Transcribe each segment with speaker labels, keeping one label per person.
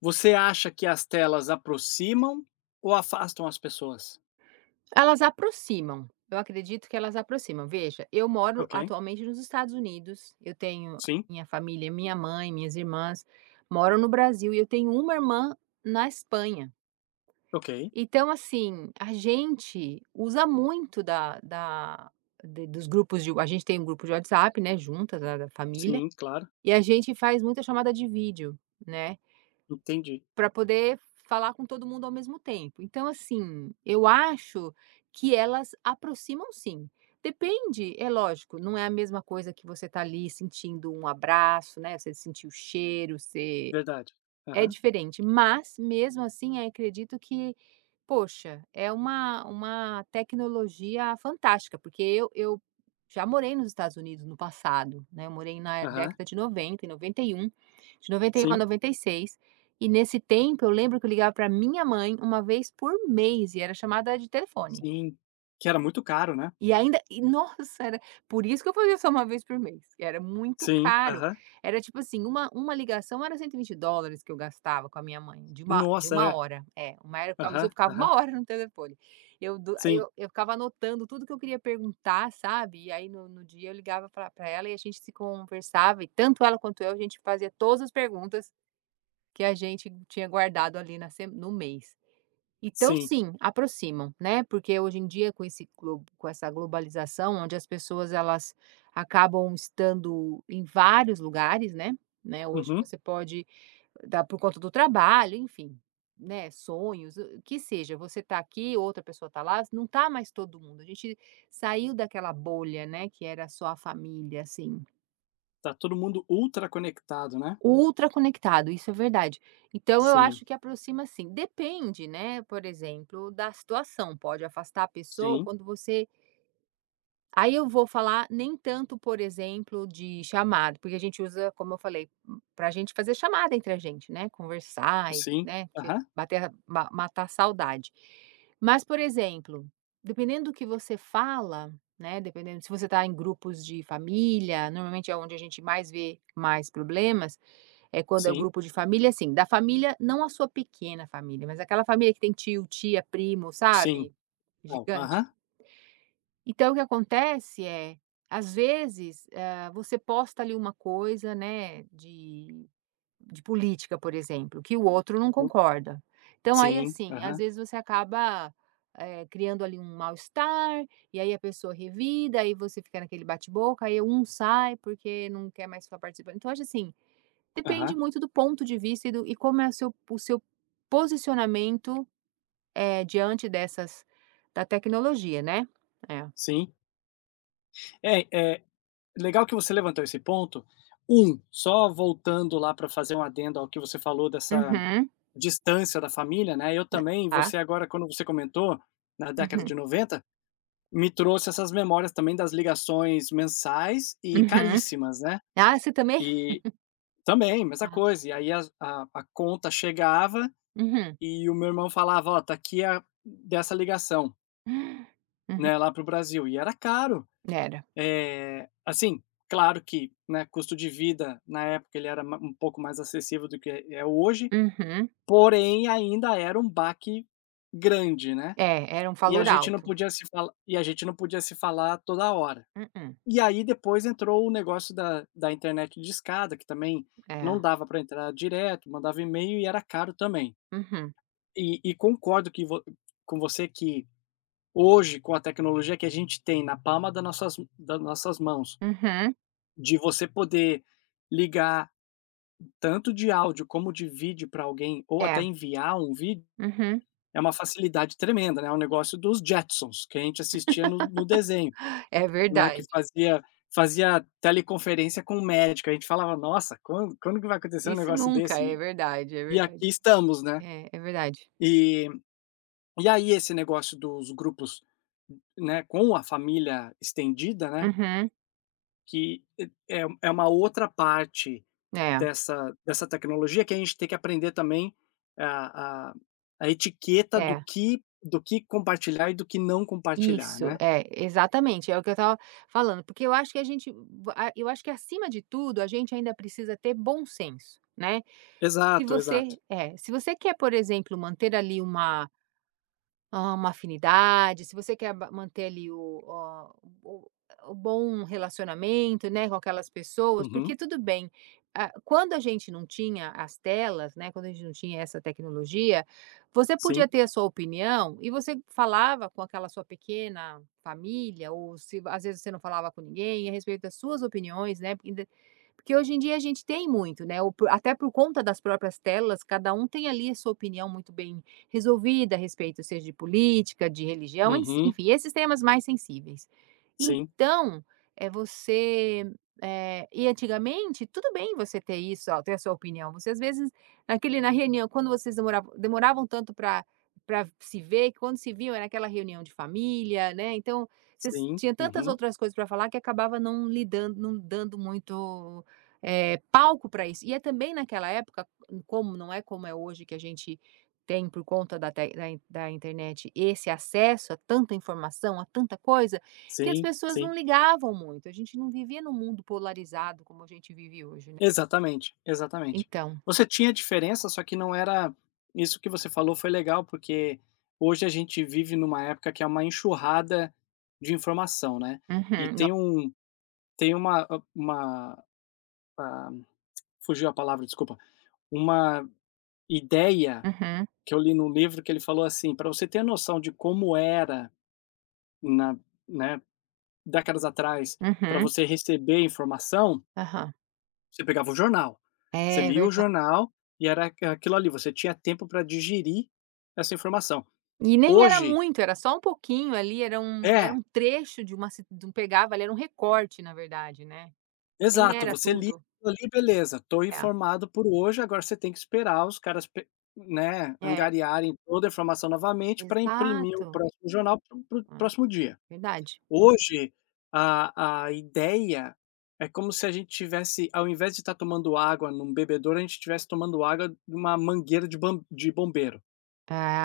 Speaker 1: Você acha que as telas aproximam ou afastam as pessoas?
Speaker 2: Elas aproximam, eu acredito que elas aproximam. Veja, eu moro
Speaker 1: Ok,
Speaker 2: atualmente nos Estados Unidos, eu tenho a
Speaker 1: sim,
Speaker 2: minha família, minha mãe, minhas irmãs moram no Brasil e eu tenho uma irmã na Espanha.
Speaker 1: ok,
Speaker 2: Então, assim, a gente usa muito da da de dos grupos de a gente tem um grupo de WhatsApp, né, juntas, da família,
Speaker 1: sim, claro,
Speaker 2: e a gente faz muita chamada de vídeo, né,
Speaker 1: entendi,
Speaker 2: para poder falar com todo mundo ao mesmo tempo. Então, assim, eu acho que elas aproximam sim. Depende, é lógico, não é a mesma coisa que você tá ali sentindo um abraço, né, você sentir o cheiro, você
Speaker 1: verdade.
Speaker 2: é
Speaker 1: Aham,
Speaker 2: diferente, mas mesmo assim, acredito que, poxa, é uma tecnologia fantástica, porque eu já morei nos Estados Unidos no passado, né, eu morei na
Speaker 1: aham,
Speaker 2: década de 90 e 91, de noventa e um a
Speaker 1: sim,
Speaker 2: noventa e seis, e nesse tempo eu lembro que eu ligava pra minha mãe uma vez por mês e era chamada de telefone.
Speaker 1: sim, que era muito caro, né?
Speaker 2: E ainda e nossa, era por isso que eu fazia só uma vez por mês, que era muito
Speaker 1: Sim,
Speaker 2: caro.
Speaker 1: aham,
Speaker 2: Era tipo assim, uma ligação era US$ 120 que eu gastava com a minha mãe, de uma de
Speaker 1: nossa,
Speaker 2: uma
Speaker 1: é,
Speaker 2: hora. É, uma era mas eu
Speaker 1: aham,
Speaker 2: ficava
Speaker 1: aham,
Speaker 2: 1 hora no telefone. Eu do aí
Speaker 1: sim,
Speaker 2: eu ficava anotando tudo que eu queria perguntar, sabe, e aí no dia eu ligava pra ela e a gente se conversava e tanto ela quanto eu, a gente fazia todas as perguntas que a gente tinha guardado ali na se no mês. Então
Speaker 1: sim,
Speaker 2: sim, aproximam, né, porque hoje em dia com essa globalização, onde as pessoas elas acabam estando em vários lugares, né, né, hoje
Speaker 1: uhum.
Speaker 2: você pode dar por conta do trabalho, enfim, né, sonhos, o que seja, você tá aqui, outra pessoa tá lá, não tá mais todo mundo, a gente saiu daquela bolha, né, que era só a família, assim.
Speaker 1: Tá todo mundo ultra conectado, né?
Speaker 2: Ultra conectado, isso é verdade. Então eu
Speaker 1: Sim,
Speaker 2: acho que aproxima sim. Depende, né, por exemplo, da situação, pode afastar a pessoa
Speaker 1: sim,
Speaker 2: quando você aí eu vou falar nem tanto, por exemplo, de chamada, porque a gente usa, como eu falei, para a gente fazer chamada entre a gente, né, conversar e,
Speaker 1: sim,
Speaker 2: né, te
Speaker 1: aham,
Speaker 2: bater a ma matar a saudade. Mas, por exemplo, dependendo do que você fala, né, dependendo se você está em grupos de família, normalmente é onde a gente mais vê mais problemas, é quando é o
Speaker 1: sim,
Speaker 2: grupo de família, assim, da família, não a sua pequena família, mas aquela família que tem tio, tia, primo,
Speaker 1: sim,
Speaker 2: sabe?
Speaker 1: não,
Speaker 2: Gigante.
Speaker 1: aham,
Speaker 2: Então o que acontece é, às vezes, você posta ali uma coisa, né, de política, por exemplo, que o outro não
Speaker 1: o-
Speaker 2: concorda. Então aí,
Speaker 1: sim,
Speaker 2: assim, às
Speaker 1: aham,
Speaker 2: vezes você acaba, criando ali um mal-estar, e aí a pessoa revida, aí você fica naquele bate-boca, aí um sai porque não quer mais ficar participando. Então acho assim, depende
Speaker 1: aham,
Speaker 2: muito do ponto de vista e do e como é o seu posicionamento, diante dessas da tecnologia, né. É.
Speaker 1: sim. É, é, legal que você levantou esse ponto. Só voltando lá para fazer um adendo ao que você falou dessa
Speaker 2: Uhum.
Speaker 1: distância da família, né? Eu
Speaker 2: Né.
Speaker 1: também,
Speaker 2: Tá.
Speaker 1: você agora, quando você comentou, na década de
Speaker 2: Uhum.
Speaker 1: 90, me trouxe essas memórias também das ligações mensais e
Speaker 2: Uhum.
Speaker 1: caríssimas, né?
Speaker 2: Ah, você também?
Speaker 1: E também, mesma
Speaker 2: Ah.
Speaker 1: coisa. E aí a conta chegava
Speaker 2: Uhum.
Speaker 1: e o meu irmão falava, ó, tá aqui dessa ligação,
Speaker 2: Uhum.
Speaker 1: né, lá pro Brasil. E era caro.
Speaker 2: Era.
Speaker 1: Assim, claro que, né, custo de vida na época ele era ma um pouco mais acessível do que é hoje,
Speaker 2: Uhum.
Speaker 1: porém ainda era um baque grande, né.
Speaker 2: É, era um
Speaker 1: E a
Speaker 2: valor
Speaker 1: gente não
Speaker 2: alto.
Speaker 1: podia se fala e a gente não podia se falar toda hora.
Speaker 2: Mm.
Speaker 1: E aí depois entrou o negócio da internet de escada, que também
Speaker 2: É.
Speaker 1: não dava para entrar direto, mandava e-mail e era caro também.
Speaker 2: Uhum.
Speaker 1: E concordo que vo com você que hoje, com a tecnologia que a gente tem na palma das nossas mãos.
Speaker 2: Uhum.
Speaker 1: De você poder ligar tanto de áudio como de vídeo para alguém ou até
Speaker 2: É.
Speaker 1: enviar um vídeo,
Speaker 2: Uhum.
Speaker 1: é uma facilidade tremenda, né, é um negócio dos Jetsons, que a gente assistia no desenho,
Speaker 2: É
Speaker 1: né, que
Speaker 2: verdade.
Speaker 1: fazia teleconferência com o médico, a gente falava: "Nossa, quando que vai acontecer um
Speaker 2: Isso
Speaker 1: negócio
Speaker 2: nunca.
Speaker 1: desse?"
Speaker 2: É
Speaker 1: E
Speaker 2: verdade, é
Speaker 1: e aqui
Speaker 2: verdade.
Speaker 1: estamos, né.
Speaker 2: É, é verdade.
Speaker 1: E e aí esse negócio dos grupos, né, com a família estendida, né,
Speaker 2: Uhum.
Speaker 1: que é uma outra parte
Speaker 2: É,
Speaker 1: dessa tecnologia que a gente tem que aprender também a a a etiqueta do
Speaker 2: é.
Speaker 1: que do que compartilhar e do que não compartilhar,
Speaker 2: Isso,
Speaker 1: né.
Speaker 2: é, exatamente, é o que eu estava falando, porque eu acho que a gente a eu acho que acima de tudo a gente ainda precisa ter bom senso, né. Se
Speaker 1: Exato,
Speaker 2: você
Speaker 1: exato.
Speaker 2: é, se você quer, por exemplo, manter ali uma uma afinidade, se você quer ba manter ali o ó, o o bom relacionamento, né, com aquelas pessoas, porque
Speaker 1: Uhum.
Speaker 2: tudo bem, ah, quando a gente não tinha as telas, né, quando a gente não tinha essa tecnologia, você podia
Speaker 1: Sim.
Speaker 2: ter a sua opinião e você falava com aquela sua pequena família ou se às vezes você não falava com ninguém a respeito das suas opiniões, né, porque ainda porque hoje em dia a gente tem muito, né, ou até por conta das próprias telas, cada um tem ali a sua opinião muito bem resolvida a respeito, seja de política, de religião, ensi
Speaker 1: Uhum.
Speaker 2: enfim, esses temas mais sensíveis.
Speaker 1: Sim,
Speaker 2: Então, é você e antigamente, tudo bem você ter isso, ó, ter a sua opinião. Você às vezes, naquele na reunião, quando vocês demoravam tanto para se ver, que quando se viam era aquela reunião de família, né, então, vocês
Speaker 1: sim.
Speaker 2: tinha tantas
Speaker 1: Uhum.
Speaker 2: outras coisas para falar que acabava não dando muito, palco para isso. E é também naquela época, como não é como é hoje que a gente tem por conta da tec da in da internet esse acesso a tanta informação, a tanta coisa, que as
Speaker 1: Sim,
Speaker 2: pessoas não
Speaker 1: sim.
Speaker 2: ligavam muito, a gente não vivia num mundo polarizado como a gente vive hoje, né.
Speaker 1: Exatamente, exatamente.
Speaker 2: Então
Speaker 1: Você tinha diferença, só que não era isso que você falou foi legal, porque hoje a gente vive numa época que é uma enxurrada de informação, né. E
Speaker 2: uhum, no
Speaker 1: tem um Tem uma, ah, fugiu a palavra, desculpa, uma ideia
Speaker 2: uhum,
Speaker 1: que eu li num livro que ele falou assim: para você ter noção de como era na né, décadas atrás, para
Speaker 2: uhum,
Speaker 1: você receber informação,
Speaker 2: aham.
Speaker 1: você pegava o jornal, você
Speaker 2: É
Speaker 1: lia o
Speaker 2: verdade
Speaker 1: jornal e era aquilo ali, você tinha tempo para digerir essa informação.
Speaker 2: e nem era
Speaker 1: Hoje
Speaker 2: muito, era só um pouquinho ali, era
Speaker 1: é.
Speaker 2: um trecho de uma ci de um pegava ali, era um recorte na verdade, né. Nem
Speaker 1: Exato,
Speaker 2: era
Speaker 1: você li
Speaker 2: tudo.
Speaker 1: aquilo ali, beleza, estou
Speaker 2: É,
Speaker 1: informado por hoje, agora você tem que esperar os caras pe né,
Speaker 2: é,
Speaker 1: angariarem toda a informação novamente para imprimir o
Speaker 2: exato.
Speaker 1: próximo jornal para o
Speaker 2: É,
Speaker 1: próximo dia.
Speaker 2: verdade.
Speaker 1: Hoje, a ideia é como se a gente tivesse ao invés de estar tomando água num bebedouro, a gente estivesse tomando água de uma mangueira de bombeiro,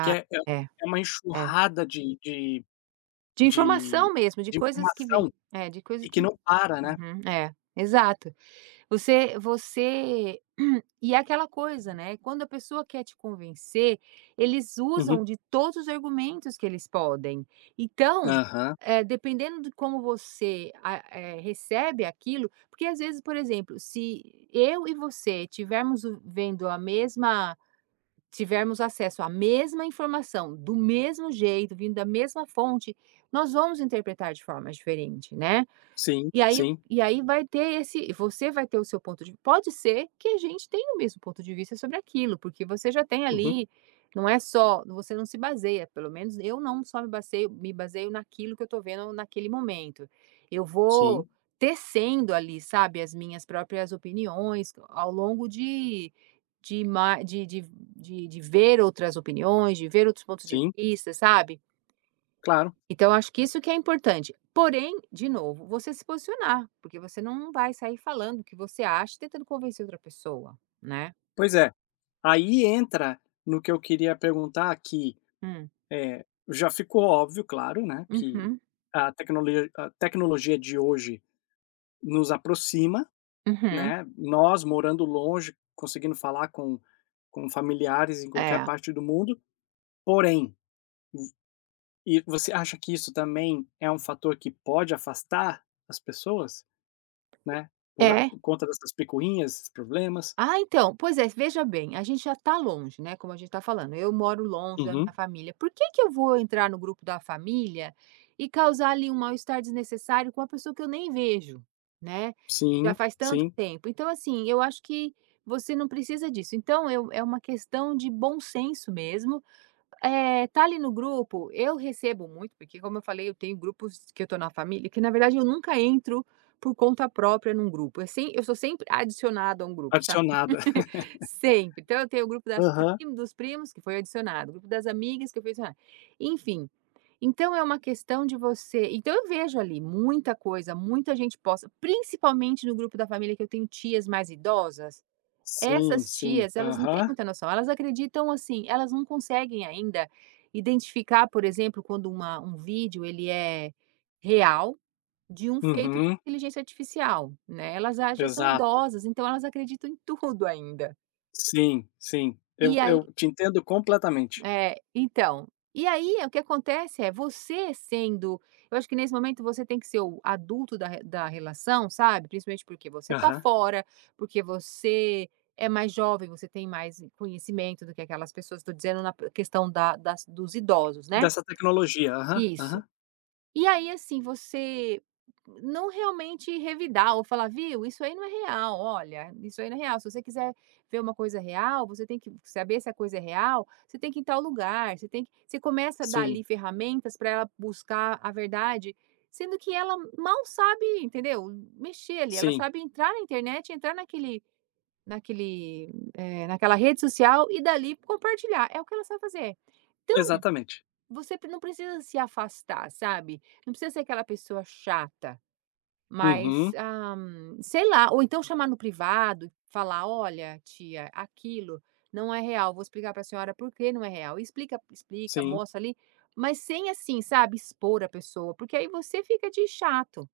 Speaker 1: que é é
Speaker 2: é,
Speaker 1: é uma
Speaker 2: é.
Speaker 1: enxurrada
Speaker 2: De
Speaker 1: de
Speaker 2: informação mesmo, de
Speaker 1: de
Speaker 2: coisas que vêm.
Speaker 1: informação
Speaker 2: É, de coisas
Speaker 1: e
Speaker 2: que
Speaker 1: que não para, né.
Speaker 2: uhum, é, exato. Você você e é aquela coisa, né, quando a pessoa quer te convencer, eles
Speaker 1: Uhum.
Speaker 2: usam de todos os argumentos que eles podem. Então,
Speaker 1: Aham.
Speaker 2: dependendo de como você recebe aquilo porque às vezes, por exemplo, se eu e você tivermos o vendo a mesma tivermos acesso à mesma informação, do mesmo jeito, vindo da mesma fonte, nós vamos interpretar de forma diferente, né?
Speaker 1: Sim, sim.
Speaker 2: E aí vai ter esse, você vai ter o seu ponto de vista. Pode ser que a gente tenha o mesmo ponto de vista sobre aquilo, porque você já tem
Speaker 1: Uhum.
Speaker 2: ali, não é só, você não se baseia, pelo menos eu não só me baseio naquilo que eu tô vendo naquele momento. Eu vou
Speaker 1: Sim,
Speaker 2: tecendo ali, sabe, as minhas próprias opiniões ao longo de ma de ver outras opiniões, de ver outros pontos de
Speaker 1: sim,
Speaker 2: vista, sabe.
Speaker 1: claro.
Speaker 2: Então acho que isso que é importante. Porém, de novo, você se posicionar, porque você não vai sair falando o que você acha e tentando convencer outra pessoa, né.
Speaker 1: Pois é. Aí entra no que eu queria perguntar aqui.
Speaker 2: Hum.
Speaker 1: Já ficou óbvio, claro, né, que
Speaker 2: Uhum,
Speaker 1: a tecnologia de hoje nos aproxima,
Speaker 2: uhum.
Speaker 1: né, nós morando longe, conseguindo falar com familiares em qualquer
Speaker 2: É.
Speaker 1: parte do mundo, porém, e você acha que isso também é um fator que pode afastar as pessoas, né,
Speaker 2: É,
Speaker 1: por conta dessas picuinhas, esses problemas?
Speaker 2: ah, então, pois é, veja bem, a gente já tá longe, né, como a gente está falando, eu moro longe da
Speaker 1: Uhum.
Speaker 2: minha família, por que que eu vou entrar no grupo da família e causar ali um mal-estar desnecessário com uma pessoa que eu nem vejo, né, já
Speaker 1: Sim,
Speaker 2: faz tanto
Speaker 1: sim.
Speaker 2: tempo. Então, assim, eu acho que você não precisa disso. Então, eu é uma questão de bom senso mesmo, é tá ali no grupo, eu recebo muito, porque como eu falei, eu tenho grupos que eu tô na família, que na verdade eu nunca entro por conta própria num grupo, eu sem eu sou sempre adicionada a um grupo, sabe.
Speaker 1: Adicionada.
Speaker 2: Sempre. Então eu tenho o grupo das
Speaker 1: Aham.
Speaker 2: prim dos primos que foi adicionado, o grupo das amigas que foi adicionado. Enfim, então é uma questão de você então eu vejo ali muita coisa, muita gente posta, principalmente no grupo da família que eu tenho tias mais idosas,
Speaker 1: Sim,
Speaker 2: essas
Speaker 1: sim.
Speaker 2: tias elas não têm
Speaker 1: Aham.
Speaker 2: muita noção, elas acreditam assim, elas não conseguem ainda identificar, por exemplo, quando uma um vídeo ele é real, de um feito por
Speaker 1: Uhum.
Speaker 2: inteligência artificial, né, elas a já são
Speaker 1: Exato.
Speaker 2: idosas, então elas acreditam em tudo ainda.
Speaker 1: Sim, sim.
Speaker 2: E
Speaker 1: Eu
Speaker 2: aí
Speaker 1: eu te entendo completamente.
Speaker 2: é, então, e aí o que acontece é você sendo eu acho que nesse momento você tem que ser o adulto da relação, sabe, principalmente porque você tá
Speaker 1: Aham.
Speaker 2: fora, porque você é mais jovem, você tem mais conhecimento do que aquelas pessoas, tô dizendo na questão da das dos idosos, né.
Speaker 1: Dessa tecnologia. Aham,
Speaker 2: Isso.
Speaker 1: aham.
Speaker 2: E aí, assim, você não realmente revidar ou falar: "Viu, isso aí não é real, olha, isso aí não é real. Se você quiser ver uma coisa real, você tem que saber se a coisa é real, você tem que ir em tal lugar, você tem que". Você começa a dar ali
Speaker 1: Sim,
Speaker 2: ferramentas para ela buscar a verdade, sendo que ela mal sabe, entendeu, mexer ali, ela
Speaker 1: sim.
Speaker 2: sabe entrar na internet, entrar naquela rede social e dali compartilhar, é o que ela sabe fazer. Então
Speaker 1: Exatamente.
Speaker 2: você pre não precisa se afastar, sabe. Não precisa ser aquela pessoa chata, mas,
Speaker 1: Uhum.
Speaker 2: ah, sei lá, ou então chamar no privado e falar: "Olha, tia, aquilo não é real, vou explicar para a senhora por que não é real". E explica,
Speaker 1: Sim.
Speaker 2: mostra ali, mas sem assim, sabe, expor a pessoa, porque aí você fica de chato.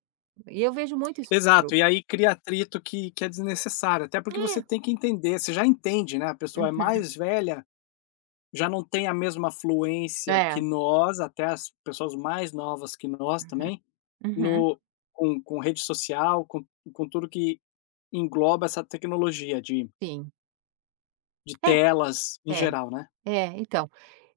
Speaker 2: E eu vejo muito isso no
Speaker 1: Exato.
Speaker 2: grupo.
Speaker 1: E aí cria atrito que é desnecessário, até porque você
Speaker 2: É.
Speaker 1: tem que entender, você já entende, né, a pessoa é
Speaker 2: Uhum.
Speaker 1: mais velha, já não tem a mesma fluência que
Speaker 2: É.
Speaker 1: nós, até as pessoas mais novas que nós também.
Speaker 2: Uhum.
Speaker 1: No com rede social, com tudo que engloba essa tecnologia de
Speaker 2: Sim.
Speaker 1: de
Speaker 2: É,
Speaker 1: telas em
Speaker 2: é,
Speaker 1: geral, né?
Speaker 2: é, então.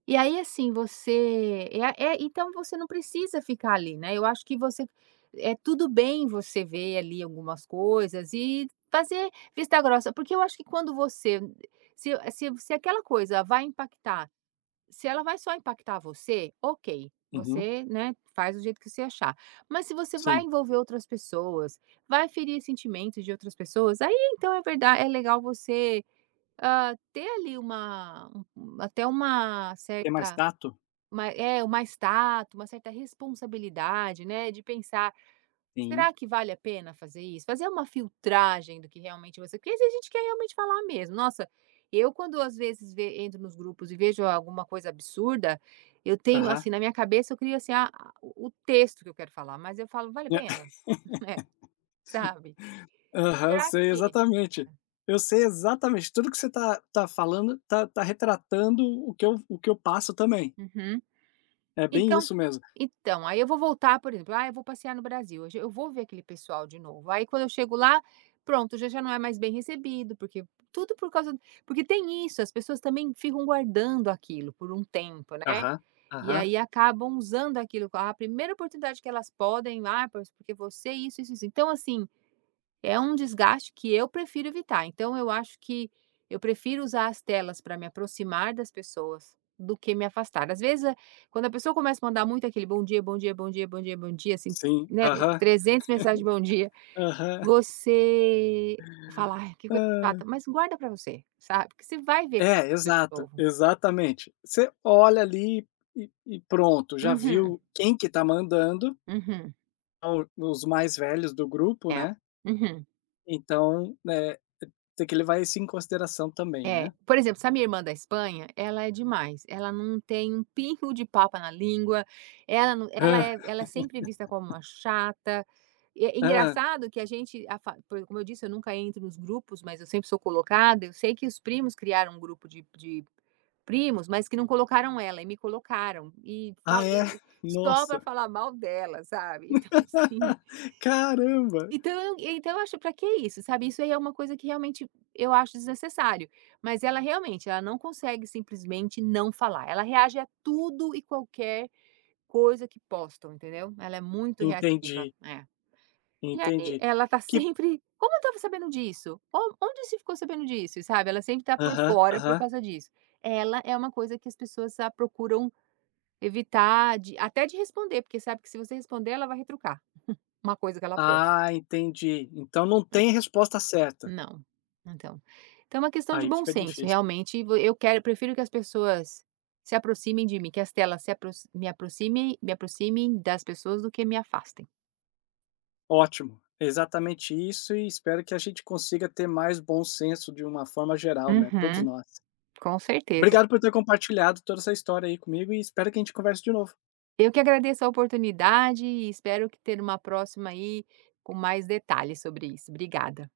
Speaker 2: E aí, assim, você então você não precisa ficar ali, né. Eu acho que você é tudo bem você ver ali algumas coisas e fazer vista grossa, porque eu acho que quando você se aquela coisa vai impactar, se ela vai só impactar você, ok,
Speaker 1: Uhum,
Speaker 2: você, né, faz do jeito que você achar. Mas se você vai
Speaker 1: sim.
Speaker 2: envolver outras pessoas, vai ferir sentimentos de outras pessoas, aí então é verdade, é legal você, ter ali uma, um, até uma
Speaker 1: Tem mais
Speaker 2: certa,
Speaker 1: tato?
Speaker 2: Ma é, uma estátua, uma certa responsabilidade, né, de pensar: "Será
Speaker 1: Sim.
Speaker 2: que vale a pena fazer isso?" Fazer uma filtragem do que realmente você quer, porque a gente quer realmente falar mesmo. Nossa, eu, quando às vezes ve entro nos grupos e vejo alguma coisa absurda, eu tenho,
Speaker 1: Aham.
Speaker 2: assim, na minha cabeça eu crio, assim, a o texto que eu quero falar, mas eu falo: "Vale a
Speaker 1: É,
Speaker 2: pena?" É, sabe.
Speaker 1: aham,
Speaker 2: "Pra
Speaker 1: sei
Speaker 2: quê?" É.
Speaker 1: exatamente. Eu sei exatamente tudo que você tá falando, tá retratando o que eu passo também.
Speaker 2: Uhum.
Speaker 1: É bem
Speaker 2: Então
Speaker 1: isso mesmo.
Speaker 2: então, aí eu vou voltar, por exemplo, ah, eu vou passear no Brasil, hoje eu vou ver aquele pessoal de novo. Aí quando eu chego lá, pronto, já já não é mais bem recebido, porque tudo por causa, porque tem isso, as pessoas também ficam guardando aquilo por um tempo, né.
Speaker 1: Aham,
Speaker 2: E
Speaker 1: aham,
Speaker 2: aí acabam usando aquilo, ah, a primeira oportunidade que elas podem, ah, pois porque você isso, isso, isso. Então, assim, é um desgaste que eu prefiro evitar, então eu acho que eu prefiro usar as telas para me aproximar das pessoas do que me afastar. Às vezes, quando a pessoa começa a mandar muito aquele bom dia, bom dia, bom dia, bom dia, bom dia, assim,
Speaker 1: sim,
Speaker 2: né,
Speaker 1: aham,
Speaker 2: 300 mensagens de bom dia,
Speaker 1: aham.
Speaker 2: você fala: "Ai, que coisa
Speaker 1: Ah.
Speaker 2: chata", mas guarda para você, sabe, porque você vai ver aquela
Speaker 1: É,
Speaker 2: pessoa de
Speaker 1: exato,
Speaker 2: novo.
Speaker 1: exatamente. Você olha ali e pronto, já
Speaker 2: Uhum,
Speaker 1: viu quem que tá mandando,
Speaker 2: uhum.
Speaker 1: são os mais velhos do grupo,
Speaker 2: É.
Speaker 1: né,
Speaker 2: Uhum.
Speaker 1: então, né, tem que levar isso em consideração também,
Speaker 2: É,
Speaker 1: né.
Speaker 2: por exemplo, sabe minha irmã da Espanha? Ela é demais, ela não tem um pingo de papa na língua, ela não, ela
Speaker 1: Ah,
Speaker 2: é ela é sempre vista como uma chata, e é
Speaker 1: ah,
Speaker 2: engraçado que a gente a fa por, como eu disse, eu nunca entro nos grupos, mas eu sempre sou colocada. Eu sei que os primos criaram um grupo de primos, mas que não colocaram ela e me colocaram, e
Speaker 1: ah,
Speaker 2: fal
Speaker 1: é?
Speaker 2: e só para
Speaker 1: Nossa.
Speaker 2: falar mal dela, sabe. Então assim,
Speaker 1: Caramba!
Speaker 2: então, eu acho, pra que isso, sabe, isso aí é uma coisa que realmente eu acho desnecessário, mas ela realmente, ela não consegue simplesmente não falar, ela reage a tudo e qualquer coisa que postam, entendeu. Ela é muito reativa,
Speaker 1: Entendi,
Speaker 2: é. E aí
Speaker 1: entendi.
Speaker 2: ela tá
Speaker 1: Que
Speaker 2: sempre: "Como eu estava sabendo disso? On Onde você ficou sabendo disso?", sabe, ela sempre tá por
Speaker 1: Aham,
Speaker 2: fora por
Speaker 1: aham.
Speaker 2: causa disso. Ela é uma coisa que as pessoas, ah, procuram evitar de até de responder, porque sabe que se você responder ela vai retrucar, uma coisa que ela posta.
Speaker 1: Ah, entendi. Então não tem resposta certa.
Speaker 2: Não, então. Então é uma questão de
Speaker 1: Aí
Speaker 2: bom
Speaker 1: fica
Speaker 2: senso,
Speaker 1: difícil.
Speaker 2: realmente, vo eu quero prefiro que as pessoas se aproximem de mim, que as telas se aproxi me aproximem das pessoas do que me afastem.
Speaker 1: Ótimo. É exatamente isso e espero que a gente consiga ter mais bom senso de uma forma geral, né, todos
Speaker 2: Uhum,
Speaker 1: nós.
Speaker 2: com certeza.
Speaker 1: Obrigado por ter compartilhado toda essa história aí comigo e espero que a gente converse de novo.
Speaker 2: Eu que agradeço a oportunidade e espero que ter uma próxima aí com mais detalhes sobre isso. Obrigada.